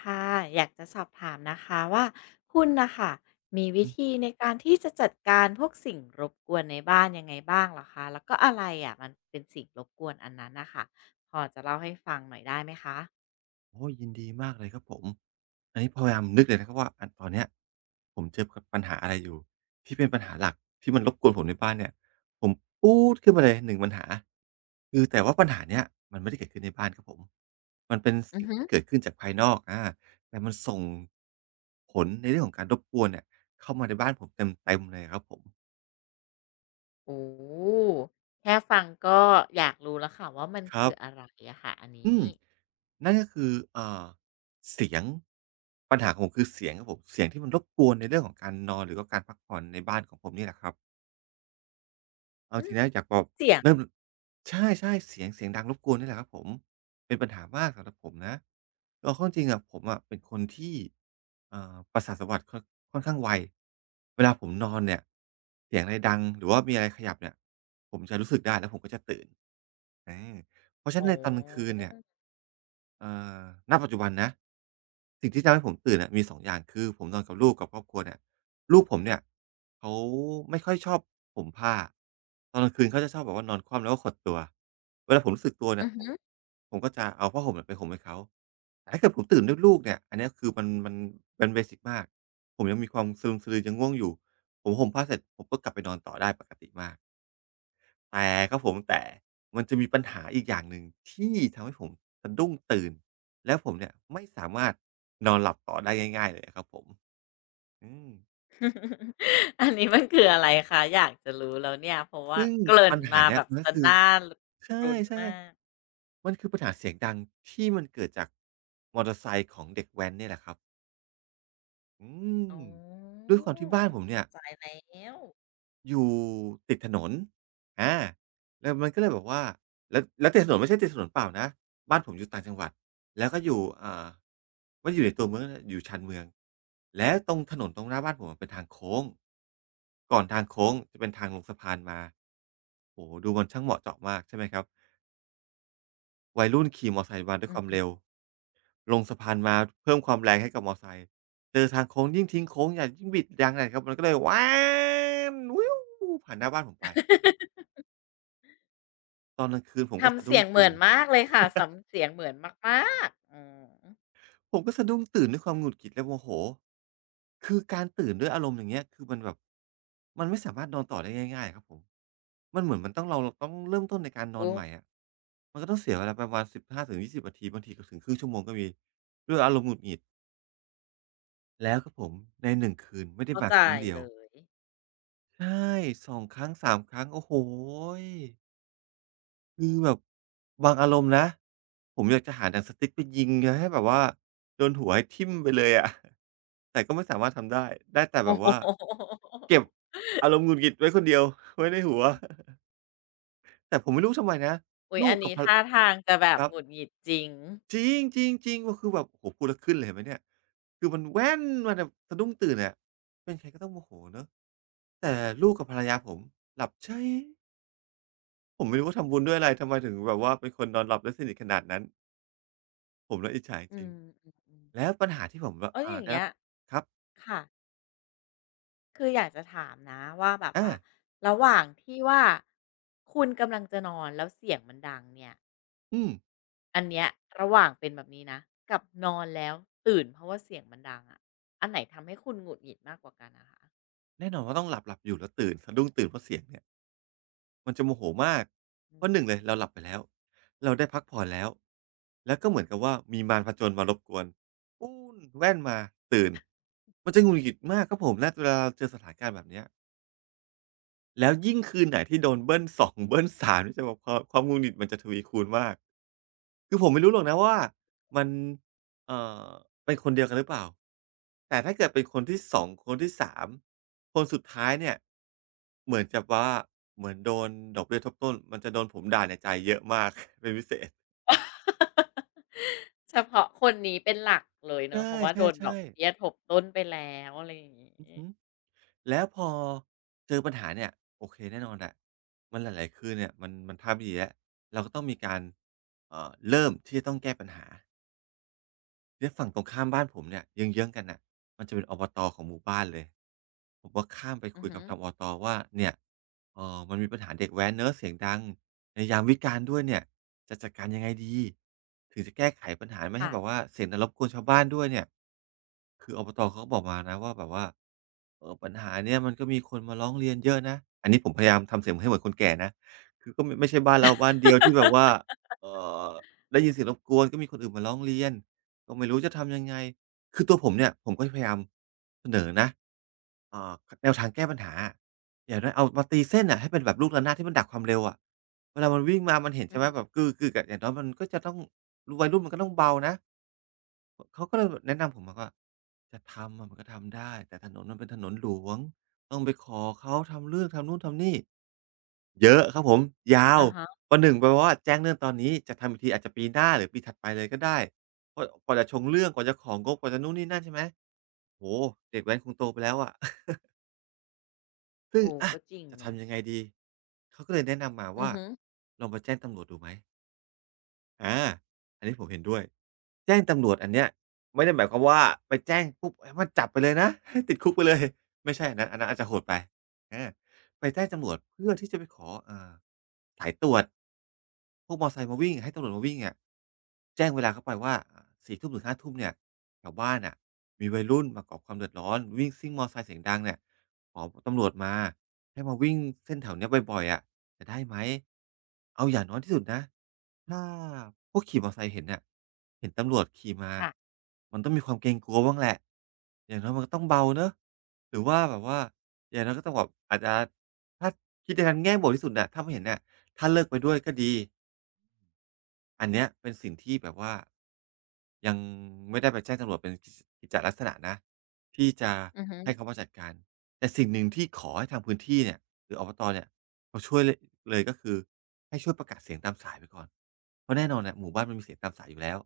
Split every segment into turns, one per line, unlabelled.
ค่ะอยากจะสอบถามนะคะว่าคุณนะคะมีวิ
อืม
ธีในการที่จะจัดการพวกสิ่งรบกวนในบ้านยังไงบ้างเหรอคะแล้วก็อะไรอะมันเป็นสิ่งรบกวนอันนั้นนะคะพอจะเล่าให้ฟังหน่อยได้ไหมคะ
โอ้ยยินดีมากเลยครับผมอันนี้พยายามนึกเลยนะครับว่าอันตอนเนี้ยผมเจอกับปัญหาอะไรอยู่ที่เป็นปัญหาหลักที่มันรบกวนผมในบ้านเนี่ยผมปู๊ดขึ้นมาเลยหนึ่งปัญหาคือแต่ว่าปัญหาเนี้ยมันไม่ได้เกิดขึ้นในบ้านครับผมมันเป็น
อือ
สิ่ง
ฮึ
ที่เกิดขึ้นจากภายนอกแต่มันส่งผลในเรื่องของการรบกวนเนี่ยเข้ามาในบ้านผมเต็มๆเลยอะครับผม
โอ้แค่ฟังก็อยากรู้แล้วค่ะว่ามัน
ครั
คือ
บ
อะไรอะค่ะอัน
อื
นี้
มนั่นก็คือเสียงปัญหาของผมคือเสียงครับผมเสียงที่มันรบกวนในเรื่องของการนอนหรือว่าการพักผ่อนในบ้านของผมนี่แหละครับเอา
อื
จ
ม
ริงนะอยากบอก
เสียง
เริ่มใช่ๆเสียงเสียงดังรบกวนนี่แหละครับผมเป็นปัญหามากสำหรับผมนะเอาเข้าจริงอะผมอะเป็นคนที่ประสาทสัมผัสค่อนข้างไวเวลาผมนอนเนี่ยเสียงอะไรดังหรือว่ามีอะไรขยับเนี่ยผมจะรู้สึกได้แล้วผมก็จะตื่น อาเพราะฉะนั้น
โอ้
ในตอนกลางคืน
อ
เนี่ยเอ่อณปัจจุบันนะสิ่งที่ทำให้ผมตื่นอะมี2องอย่างคือผมนอนกับลูกกับครอบครัวเนี่ยลูกผมเนี่ยเขาไม่ค่อยชอบห่มผ้าตอนกลางคืนเขาจะชอบแบบว่านอนคว่ำแล้วก็ขดตัวเวลาผมรู้สึกตัวเนี่
ื
ย
อ
ผม
ฮึ
ผมก็จะเอาผ้าห่มเนี่ยไปห่มให้เขาแต่ถ้าเกิดผมตื่นด้วยลูกเนี่ยอันเนี้ยคือมันมันเบสิกมากผมยังมีความสะลึมสะลือยังง่วงอยู่ผมห่มผ้าเสร็จผมก็กลับไปนอนต่อได้ปกติมาก แต่ครับผมแต่มันจะมีปัญหาอีกอย่างหนึ่งที่ทำให้ผมสะดุ้งตื่นแล้วผมเนี่ยไม่สามารถนอนหลับต่อได้ง่ายๆเลยอะครับผมอืม
อันนี้มันคืออะไรคะอยากจะรู้แล้วเนี่ยเพราะว่า
ซึ่ง
เกริ่น
ปัญหา
มา
เนี้
แบ
ย
บ
มัน
ส
ก็คือ
น่า
ใช
รุ้น
่
มาก
ๆมันคือปัญหาเสียงดังที่มันเกิดจากมอเตอร์ไซค์ของเด็กแว้นเนี่ยแหละครับอื
อ๋
ม
อ
ด้วยความที่บ้านผมเนี่
เข้า
ย
ใจแล้ว
อยู่ติดถนนอาแล้วมันก็เลยแบบว่าแล้วติดถนนไม่ใช่ติดถนนเปล่านะบ้านผมอยู่ต่างจังหวัดแล้วก็อยู่ไม่ได้อยู่ในตัวเมืองนะอยู่ชานเมือง แล้วตรงถนนตรงหน้าบ้านผมอะเป็นทางโค้งก่อนทางโค้งจะเป็นทางลงสะพานมาโอ้โฮดูมันช่างเหมาะเจาะมากใช่ไหมครับวัยรุ่นขี่มอไซค์มาด้วย
อื
ค
อ
วามเร็ว
ฮึ
ลงสะพานมาเพิ่มความแรงให้กับมอไซค์เจอทางโค้งยิ่งทิ้งโค้งใหญ่ยิ่งบิดยางใหญ่ครับมันก็เลยผ่านหน้าบ้านผมไป ตอนกลางคืนผมก็
ทำ
สะดุ้
เสี
ง
ยงเหมื
ตื่
อ
น
นมากเลยค่ะสำเสียงเหมือนมากๆอืม
ผมก็สะดุ้งตื่นด้วยความหงุดหงิดและโมโหคือการตื่นด้วยอารมณ์อย่างเงี้ยคือมันแบบมันไม่สามารถนอนต่อได้ง่ายๆครับผมมันเหมือนมันต้องเราต้องเริ่มต้นในการนอ
โอ้
นใหม่อะมันก็ต้องเสียเวลาประมาณ15 ถึง 20 นาทีบางทีก็ถึงครึ่งชั่วโมงก็มีด้วยอารมณ์หงุดหงิดแล้วครับผมในหนึ่งคืนไม่ได้
เข้า
มา
ใจ
ครั้งเดีย
เล
ว
ย
ใช่2 ครั้ง 3 ครั้งโอ้โฮ คือแบบบางอารมณ์นะผมอยากจะหาหนังสติ๊กไปยิงนะให้แบบว่าโดนหัวให้ทิ่มไปเลยอะ แต่ก็ไม่สามารถทำได้ได้แต่แบบ
โอ้โฮ
ว่าเก็บอารมณ์หงุดหงิดไว้คนเดียว ไว้ในหัว แต่ผมไม่รู้ทำไมนะ
อุ๊ย
ลู
อั
ก
น
กับ
นี้
ภรร
ท่าทางจะแบ
ค
บ
รับ
หงุดหงิดจริง
จริงๆๆก็คือแบบโอ้โหพูดแล้วขึ้นเลยเห็นไหมเนี่ยคือมันแว่นมาแบบสะดุ้งตื่นอะเป็นใครก็ต้องโมโหเนาะแต่ลูกกับภรรยาผมหลับใชยผมไม่รู้ว่าทำบุญด้วยอะไรทำไมถึงแบบว่าเป็นคนนอนหลับได้สนิทขนาดนั้นผมน่ะอิจฉา
อื
จริง
มๆ
แล้ว
ๆ
ปัญหาที่ผมแบบ
แล้วอย่าง
ได้
เงี้
รับ
ย
ครับ
ค่ะคืออยากจะถามนะว่าแบบ
อา
ว่าระหว่างที่ว่าคุณกำลังจะนอนแล้วเสียงมันดังเนี่ย
อืม
อันเนี้ยระหว่างเป็นแบบนี้นะกับนอนแล้วตื่นเพราะว่าเสียงมันดังอะอันไหนทำให้คุณหงุดหงิดมากกว่ากันอะคะ
แน่นอนว่าต้องหลับๆอยู่แล้วตื่นสะดุ้งตื่นเพราะเสียงเนี่ย มันจะโมโหมาก เพ
อื
ราะหนึ่งเล
ม
ยเราหลับไปแล้ว เราได้พักผ่อนแล้ว แล้วก็เหมือนกับว่ามีมารพจนมารบกวนปู้นแว่นมา ตื่น มันจะหงุดหงิดมากครับผมณเวลาเราเจอสถานการณ์แบบเนี้ย แล้วยิ่งคืนไหนที่โดนเบิ้ล2เบิ้ล3นี่จะแบบความหงุดหงิดมันจะทวีคูณมากคือผมไม่รู้หรอกนะว่ามันเอ่อเป็นคนเดียวกันหรือเปล่าแต่ถ้าเกิดเป็นคนที่2คนที่3คนสุดท้ายเนี่ยเหมือนกับว่าเหมือนโดนดอกเบี้ยทบต้นมันจะโดนผมด่าในใจเยอะมาก เป็นพิเศษ
เฉพาะคนนี้เป็นหลักเลย
ใ
เนาะเพราะว่าโดนด
ช่
อก
ๆๆ
เบี้ยทบต้นไปแล้วอะไรอย่างงี้
อือฮึ แล้วพอเจอปัญหาเนี่ยโอเคแน่นอนแหละมันหลายๆคืนเนี่ยมันท่าไม่ดีแล้วเราก็ต้องมีการเริ่มที่จะต้องแก้ปัญหา เนี่ยฝั่งตรงข้ามบ้านผมเนี่ยเยื้องๆกันน่ะ มันจะเป็นอบตของหมู่บ้านเลย ผมก็ข้ามไป
อื
คุ
อ
ย
ฮึ
กับทางอบตว่าเนี่ยเออมันมีปัญหาเด็กแว้นเนาะเสียงดังในยามวิกาลด้วยเนี่ย จะจัดการยังไงดี ถึงจะแก้ไขปัญหาไม่ให้แบบ
ค่ะ
ว่าเสียงดังรบกวนชาวบ้านด้วยเนี่ยคืออบตเขาก็บอกมานะว่าแบบว่าเออปัญหาเนี่ยมันก็มีคนมาร้องเรียนเยอะนะอันนี้ผมพยายามทำเสียงให้เหมือนคนแก่นะคือก็ไม่ใช่บ้านเราบ้านเดียวที่แบบว่าเออได้ยินเสียงรบกวนก็มีคนอื่นมาร้องเรียน ก็ไม่รู้จะทำยังไง คือตัวผมเนี่ยผมก็พยายามเสนอนะอ่าแนวทางแก้ปัญหาอะอย่างน้อยเอามาตีเส้นน่ะให้เป็นแบบลูกระนาดที่มันดักความเร็วอะเวลา มันวิ่งมา มันเห็น
อื
ใช่
อ
ไหม
ฮึ
แบบกึกๆอะอย่างน้อยมันก็จะต้องวัยรุ่นมันก็ต้องเบานะอเขาก็เลยแบบแนะนำผมบอกว่าจะทำอะมันก็ทำได้แต่ถนนมันเป็นถนนหลวงต้องไปขอเขาทำเรื่องทำนู่นทำนี่ เยอะครับผมยา
อะ
ว
ฮะ
ประหนึ่งแปบว่าแจ้งเรื่องตอนนี้จะทำอีกทีอาจจะปีหน้าหรือปีถัดไปเลยก็ได้เพราะกว่าจะชงเรื่องกว่าจะของงบกว่าจะนู่นนี่นั่นใช่ไหมโอ้โฮเด็กแว้นคงโตไปแล้วอะ ซึ่ง
โอ้ก็จริง
จะ
เนาะ
ทำยังไงดีเขาก็เลยแนะนำมา
อือ
ว่า
ฮึ
ลองไปแจ้งตำรวจดูไหมอาอันนี้ผมเห็นด้วย แจ้งตำรวจอันเนี้ยไม่ได้หมายความว่าไปแจ้งปุ๊บให้มันจับไปเลยนะ ให้ติดคุกไปเลยไม่ใช่อันนั้นอันนั้นอาจจะโหดไปอาไปแจ้งตำรวจเพื่อที่จะไปขอสายตรวจพวกมอไซค์มาวิ่งให้ตำรวจมาวิ่งอะแจ้งเวลาเข้าไปว่า4ทุ่มถึงห้าทุ่มเนี่ยแถวบ้านน่ะมีวัยรุ่นมาก่อความเดือดร้อนวิ่งซิ่งมอไซค์เสียงดังเนี่ย ขอตำรวจมาให้มาวิ่งเส้นแถวเนี้ยบ่อยๆอะจะได้ไหมเอาอย่างน้อยที่สุดนะถ้าพวกขี่มอไซค์เห็นน่ะเห็นตำรวจขี่มา
ค่ะ
มันต้องมีความเกรงกลัวบ้างแหละอย่างน้อยมันก็ต้องเบาเนาะหรือว่าแบบว่าอย่างน้อยก็ต้องแบบอาจจะถ้าคิดในทางแง่บวกที่สุดน่ะถ้าไม่เห็นน่ะถ้าเลิกไปด้วยก็ดีอันเนี้ยเป็นสิ่งที่แบบว่า ยังไม่ได้ไปแจ้งตำรวจเป็นกิจลักษณะนะที่จะ
อือฮึ
ให้เขามาจัดการแต่สิ่งหนึ่งที่ขอให้ทางพื้นที่เนี่ยหรืออบตเนี่ยเขาช่วยเลยก็คือให้ช่วยประกาศเสียงตามสายไปก่อนเพราะแน่นอนน่ะหมู่บ้านมันมีเสียงตามสายอยู่แล้ว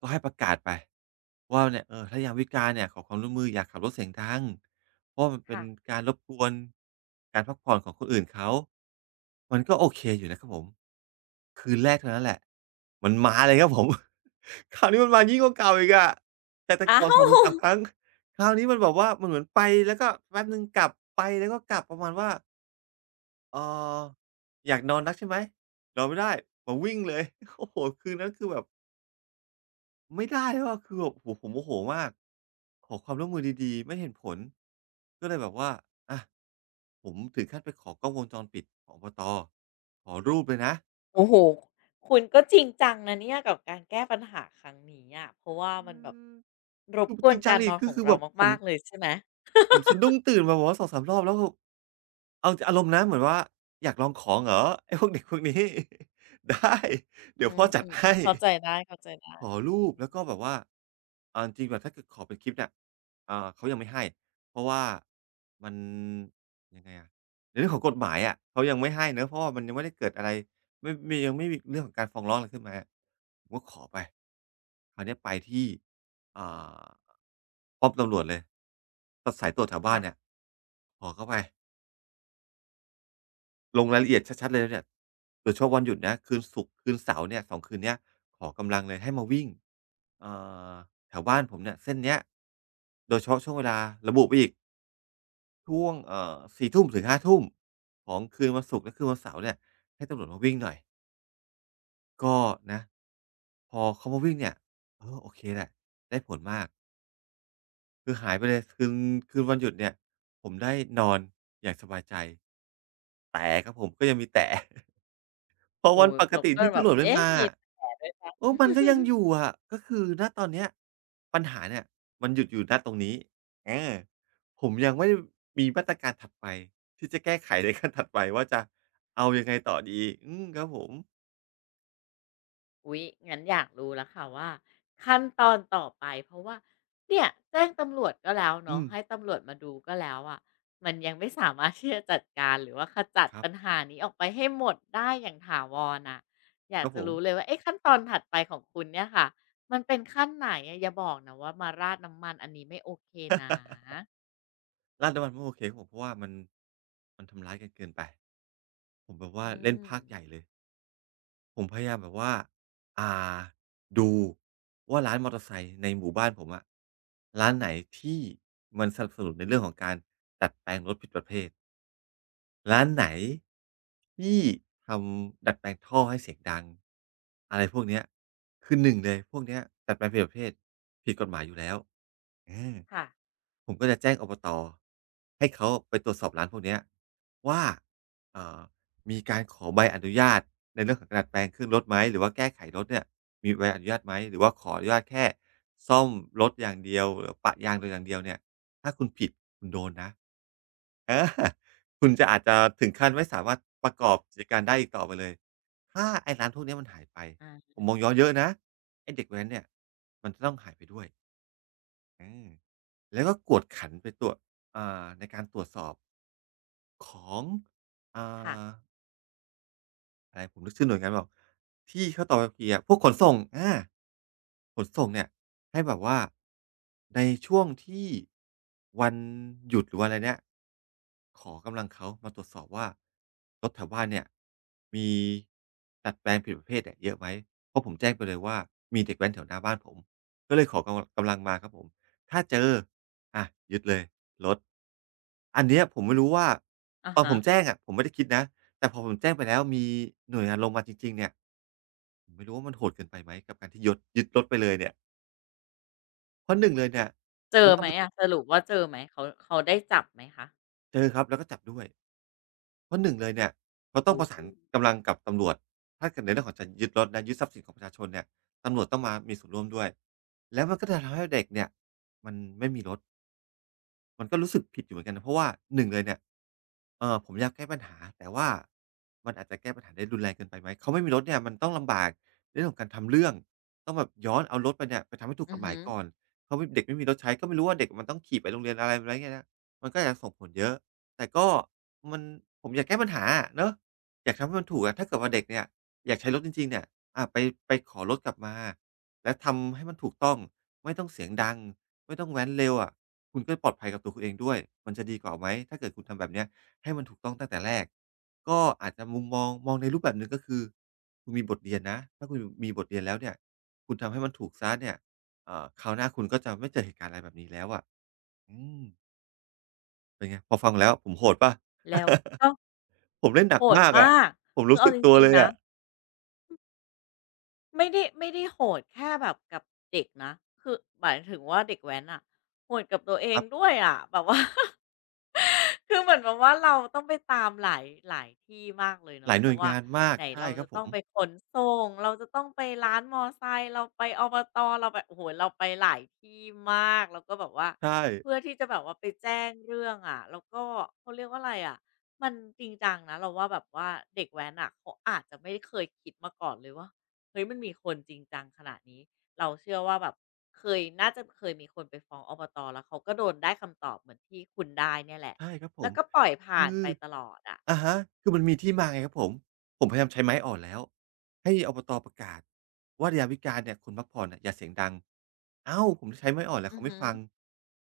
ก็ให้ประกาศไปว่าเนี่ยเออถ้ายามวิกาลเนี่ยขอความร่วมมืออย่าขับรถเสียงดังเพราะว่ามันเป็น
ค่ะ
การรบกวนการพักผ่อนของคนอื่นเขา มันก็โอเคอยู่นะครับผมคืนแรกเท่านั้นแหละมันมาเลยครับผม คราวนี้มันมายิ่งกว่าเก่าอีกอะจากแต่
อ้า
ก่อนสอง
ว
ถึง3 ครั้งคราวนี้มันแบบว่ามันเหมือนไปแล้วก็แป๊บหนึ่งกลับไปแล้วก็กลับประมาณว่าเอ่ออยากนอนนักใช่ไหมนอนไม่ได้มาวิ่งเลย โอ้โหคืนนั้นคือแบบไม่ได้แล้วอะคือแบบโอ้โหผมโมโหมากขอความร่วมมือดีๆไม่เห็นผลก็เลยแบบว่าอะผมถึงขั้นไปขอกล้องวงจรปิดของอบตขอรูปเลยนะ
โอ้โฮคุณก็จริงจังนะเนี่ยกับการแก้ปัญหาครั้งนี้อะเพราะว่า
อื
มันแบบ
ม
ร
ผ
บ
ม
ก
จ
ว
ริ
น
งจัง
การ
อี
น
ก
อน
ก็
ของ
คือ
เรา
แบบผม
มากๆเลยใช่ไหม
ผมสะดุ้งตื่นมาแบบว่าสองสามรอบแล้วคือเอาจอารมณ์นะเหมือนว่าอยากลองของเหรอ ไอ้พวกเด็กพวกนี้ ได้เดี๋
อื
ยวพ่
ม
อจั
อื
ด
ม
ให้
เข้าใจได้เข้าใจได้
ขอรูป
อื
แล้ว
ม
ก็แบบว่าจริงๆแบบถ้าเกิดขอเป็นคลิปเนี่ยเขายังไม่ให้เพราะว่ามันยังไงอะในเรื่องของกฎหมายอะเขายังไม่ให้เนาะเพราะว่ามันยังไม่ได้เกิดอะไรไม่มียังไม่มีเรื่องของการฟ้องร้องอะไรขึ้นมาผมก็ขอไปคราวเนี้ยไปที่อ่าป้อมตำรวจเลยสายตรวจแถวบ้าน
ค่ะ
เนี่ยขอเข้าไป ลงรายละเอียดชัดๆเลยเนี่ยโดยเฉพาะวันหยุดนะคืนศุกร์คืนเสาร์เนี่ยสองคืนเนี้ยขอกำลังเลยให้มาวิ่งเอ่อแถวบ้านผมเนี่ยเส้นเนี้ยโดยเฉพาะช่วงเวลาระบุไปอีกช่วง4ทุ่มถึง5ทุ่มของคืนวันศุกร์และคืนวันเสาร์เนี่ยให้ตำรวจมาวิ่งหน่อยก็นะพอเขามาวิ่งเนี่ยเออโอเคแหละได้ผลมากคือหายไปเลยคืนวันหยุดเนี่ยผมได้นอนอย่างสบายใจแต่ครับผมก็ยังมีแต่ เพอ
โอ้
วันปก
เรา
ติ
ก็
ที่
แบบ
ตำรวจไม่
เอ๊ะ
มา
มีแต่ด้วยนะ
โอ้ มันก็ยังอยู่ อะ ก็คือณตอนเนี้ยปัญหาเนี่ยมันหยุดอยู่ณตรงนี้อาผมยังไม่ได้มีมาตรการถัดไปที่จะแก้ไขในขั้นถัดไปว่าจะเอายังไงต่อดีอืมครับผม
อุ๊ยงั้นอยากรู้แล้วค่ะว่าขั้นตอนต่อไปเพราะว่าเนี่ยแจ้งตำรวจก็แล้ว
อื
เนาะ
ม
ให้ตำรวจมาดูก็แล้วอะมันยังไม่สามารถที่จะจัดการหรือว่าขจัด
ครั
ปัญ
บ
หานี้ออกไปให้หมดได้อย่างถาวรอะอยา
ค
ก
รับ
จะ
ผม
รู้เลยว่าเอ๊ะขั้นตอนถัดไปของคุณเนี่ยค่ะมันเป็นขั้นไหนอะอย่าบอกนะว่ามาราดน้ำมันอันนี้ไม่โอเคนะ
ลาดน้ำมันไม่โอเคครับผมเพราะว่ามันทำร้ายกันเกินไปผมแบบว่า
อื
เล่นพ
ม
รากย์ใหญ่เลย ผมพยายามแบบว่าอ่า ดูว่าร้านมอเตอร์ไซค์ในหมู่บ้านผมอะร้านไหนที่มันสนับสนุนในเรื่องของการดัดแปลงรถผิดประเภท ร้านไหนที่ทำดัดแปลงท่อให้เสียงดังอะไรพวกเนี้ยคือหนึ่งเลยพวกเนี้ยดัดแปลงผิดประเภทผิดกฎหมายอยู่แล้วอา
ค่ะ
ผมก็จะแจ้งอบตให้เขาไปตรวจสอบร้านพวกเนี้ยว่าเอ่อมีการขอใบอนุญาตในเรื่องของการดัดแปลงเครื่องรถไหมหรือว่าแก้ไขรถเนี่ยมีใบอนุญาตไหมหรือว่าขออนุญาตแค่ซ่อมรถอย่างเดียวหรือปะยางโดยอย่างเดียวเนี่ยถ้าคุณผิดคุณโดนนะ อาคุณจะอาจจะถึงขั้นไม่สามารถประกอบกิจการได้อีกต่อไปเลย ถ้าไอ้ร้านพวกเนี้ยมันหายไป ผ
อา
มมองย้อนเยอะนะไอ้เด็กแว้นเนี่ยมันจะต้องหายไปด้วยอมแล้วก็กวดขันไปตัวอ่าในการตรวจสอบของอ่า
ค่ะ
อะไรผมนึกชื่อหน่วยงานไม่ออกที่เขาต่อใบขับขี่อะพวกขนส่งอาขนส่งเนี่ยให้แบบว่าในช่วงที่วันหยุดหรือวันอะไรเนี่ยขอกำลังเขามาตรวจสอบว่ารถแถวบ้านเนี่ยมีดัดแปลงผิดประเภทเนี่ยเยอะไหมเพราะผมแจ้งไปเลยว่ามีเด็กแว้นแถวหน้าบ้านผมก็เลยขอกำลังมาครับผมถ้าเจออะยึดเลยรถอันเนี้ยผมไม่รู้ว่า
อะ
ตอนผ
ฮะ
มแจ้งอะผมไม่ได้คิดนะ แต่พอผมแจ้งไปแล้วมีหน่วยงานลงมาจริงๆเนี่ยผมไม่รู้ว่ามันโหดเกินไปไหมกับการที่ยดยึดรถไปเลยเนี่ยเพราะหนึ่งเลยเนี่ย
เจอ
มันต้อ
ไห
ง
ม
ไป
อะสรุปว่าเจอไหมเขาเขาได้จับไหมคะ
เจอครับแล้วก็จับด้วยเพราะหนึ่งเลยเนี่ยเขาต้อง
โอ้
ประสานกำลังกับตำรวจถ้าเกิดในเรื่องของจะยึดรถและยึดทรัพย์สินของประชาชนเนี่ยตำรวจต้องมามีส่วนร่วมด้วยแล้วมันก็จะทำให้เด็กเนี่ยมันไม่มีรถ มันก็รู้สึกผิดอยู่เหมือนกันนะเพราะว่าหนึ่งเลยเนี่ยผมอยากแก้ปัญหาแต่ว่ามันอาจจะแก้ปัญหาได้รุนแรงเกินไปไหมเขาไม่มีรถเนี่ยมันต้องลำบากในเรื่องของการทำเรื่องต้องแบบย้อนเอารถไปเนี่ยไปทำให้ถูก
อื
ก
อ
ฎหมา
ฮึ
ยก่อนเขาไม่เด็กไม่มีรถใช้ก็ไม่รู้ว่าเด็กมันต้องขี่ไปโรงเรียนอะไรไรเงี้ยนะมันก็อาจจะส่งผลเยอะแต่ก็มันผมอยากแก้ปัญหาอะเนาะอยากทำให้มันถูกอะถ้าเกิดว่าเด็กเนี่ยอยากใช้รถจริงๆเนี่ยอาไปขอรถกลับมาแล้วทำให้มันถูกต้องไม่ต้องเสียงดังไม่ต้องแว้นเร็วอะ คุณก็ปลอดภัยกับตัวคุณเองด้วย มันจะดีกว่าไหม ถ้าเกิดคุณทำแบบเนี้ยให้มันถูกต้องตั้งแต่แรก ก็อาจจะมุมมองมองในรูปแบบหนึ่งก็คือคุณมีบทเรียนนะ ถ้าคุณมีบทเรียนแล้วเนี่ย คุณทำให้มันถูกเสียเนี่ยคราวหน้าคุณก็จะไม่เจอเหตุการณ์อะไรแบบนี้แล้วอะอืมเป็นไงพอฟังแล้วผมโหดเปล่า
แล้วก็
ผมเล่นหนั
โห
ก
ด
มากอะ
มาก
ผม
คือ
รู้
เอา
สึก
จ
ตัว
ริง
เลย
ๆนะ
อะ
ไม่ได้ไม่ได้โหดแค่แบบกับเด็กนะคือหมายถึงว่าเด็กแว้นอะโหดกับตัวเอ
ค
ง
รั
ด้
บ
วยอะแบบว่า คือเหมือนแบบว่าเราต้องไปตามหลายหลายที่มากเลย
ห
เนาะ
ลาย
เพ
หน่ว
ราะ
ย
ว่า
งานมาก
ไหน
ใช่
เรา
ครั
จะ
บผ
ต้อ
ม
งไปขนส่งเราจะต้องไปร้านมอไซค์เราไปอบตเราไปโอ้โหเราไปหลายที่มากแล้วก็แบบว่า
ใช่
เพื่อที่จะแบบว่าไปแจ้งเรื่องอะแล้วก็เขาเรียกว่าอะไรอะมันจริงจังนะเราว่าแบบว่าเด็กแว้นอ่ะเขาอาจจะไม่เคยคิดมาก่อนเลยว่า เฮ้ยมันมีคนจริงจังขนาดนี้เราเชื่อว่าแบบเคยน่าจะเคยมีคนไปฟ้องอบตแล้วเขาก็โดนได้คำตอบเหมือนที่คุณได้เนี่ยแหละ
ใช่ครับผ
แล้ว
ม
ก็ปล่อยผ่า
คื
น
อ
ไปตลอดอ่ะ
อะฮะคือมันมีที่มาไงครับผมผมพยายามใช้ไม้อ่อนแล้วให้อบตประกาศว่ายามวิกาลเนี่ยคนพักผ่อนน่ะอย่าเสียงดังอ้าวผมใช้ไม้อ่อนแล้ว
อือ
เขาไม่
หือ
ฟัง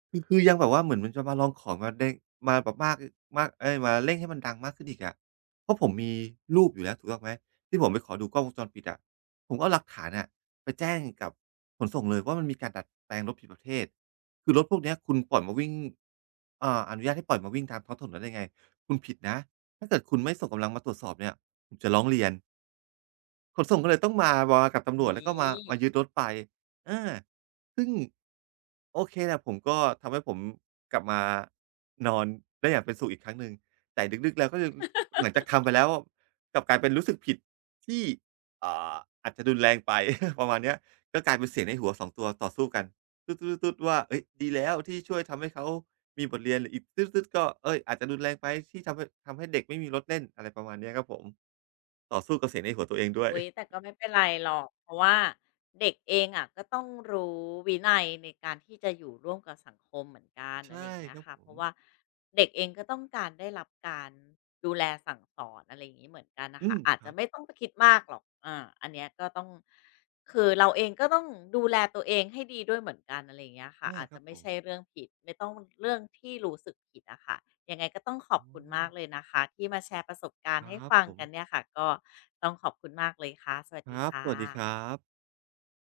คือยังแบบว่าเหมือนมันจะมาลองของมาเด้งมาแบบมากมากเอ๊ยมาเร่งให้มันดังมากขึ้นอีกอะเพราะผมมีรูปอยู่แล้วถูกต้องไหมที่ผมไปขอดูกล้องวงจรปิดอะผมก็เอาหลักฐานอะไปแจ้งกับขนส่งเลยว่ามันมีการดัดแปลงรถผิดประเภทคือรถพวกเนี้ยคุณปล่อยมาวิ่งอ่าอนุญาตให้ปล่อยมาวิ่งตามท้องถนนได้ยังไงคุณผิดนะถ้าเกิดคุณไม่ส่งกำลังมาตรวจสอบเนี่ยผมจะร้องเรียน ขนส่งก็เลยต้องมากับตำรวจแล้
นี่
วก็มายึดรถไปอาซึ่งโอเคแหละผมก็ทำให้ผมกลับมานอนได้อย่างเป็นสุขอีกครั้งหนึ่งแต่ลึกๆแล้วก็ยังหลังจากทำไปแล้วกลับกลายเป็นรู้สึกผิดที่อ่าอาจจะรุนแรงไป ประมาณเนี้ยก็กลายเป็นเสียงในหัวสองตัวต่อสู้กันตึ๊ดๆๆว่าเฮ้ยดีแล้วที่ช่วยทำให้เขามีบทเรียนหรืออีกตึ๊ดๆก็เฮ้ยอาจจะรุนแรงไปที่ทำให้เด็กไม่มีรถเล่นอะไรประมาณเนี้ยครับผมต่อสู้กับเสียงในหัวตัวเองด้วย
อุ๊ยแต่ก็ไม่เป็นไรหรอกเพราะว่าเด็กเองอะก็ต้องรู้วินัยในการที่จะอยู่ร่วมกับสังคมเหมือนกันอะไร
ใช่
อย่างเงี้
ค
ย
รับ
ค่ะ
ผ
เพ
ม
ราะว่าเด็กเองก็ต้องการได้รับการดูแลสั่งสอนอะไรอย่างงี้เหมือนกันน่ะ
อื
ค่ะ
ม
อาจ
ค
จะ
รับ
ไม่ต้องไปคิดมากหรอกอาอันเนี้ยก็ต้องคือเราเองก็ต้องดูแลตัวเองให้ดีด้วยเหมือนกันอะไรอย่างเงี้ยค่ะ
อา
อาจ
ค
จะ
รับผ
ไม่
ม
ใช่เรื่องผิดไม่ต้องเรื่องที่รู้สึกผิดอะค่ะยังไงก็ต้องขอบคุณมากเลยนะคะที่มาแชร์ประสบการณ์
อ๋อ
ให้
ครับ
ฟัง
ผม
กันเนี่ยค่ะก็ ต้องขอบคุณมากเลยค่ะ สวัส
ค
ดี
รับ
ค่
สวัสดีค
ะ
รับ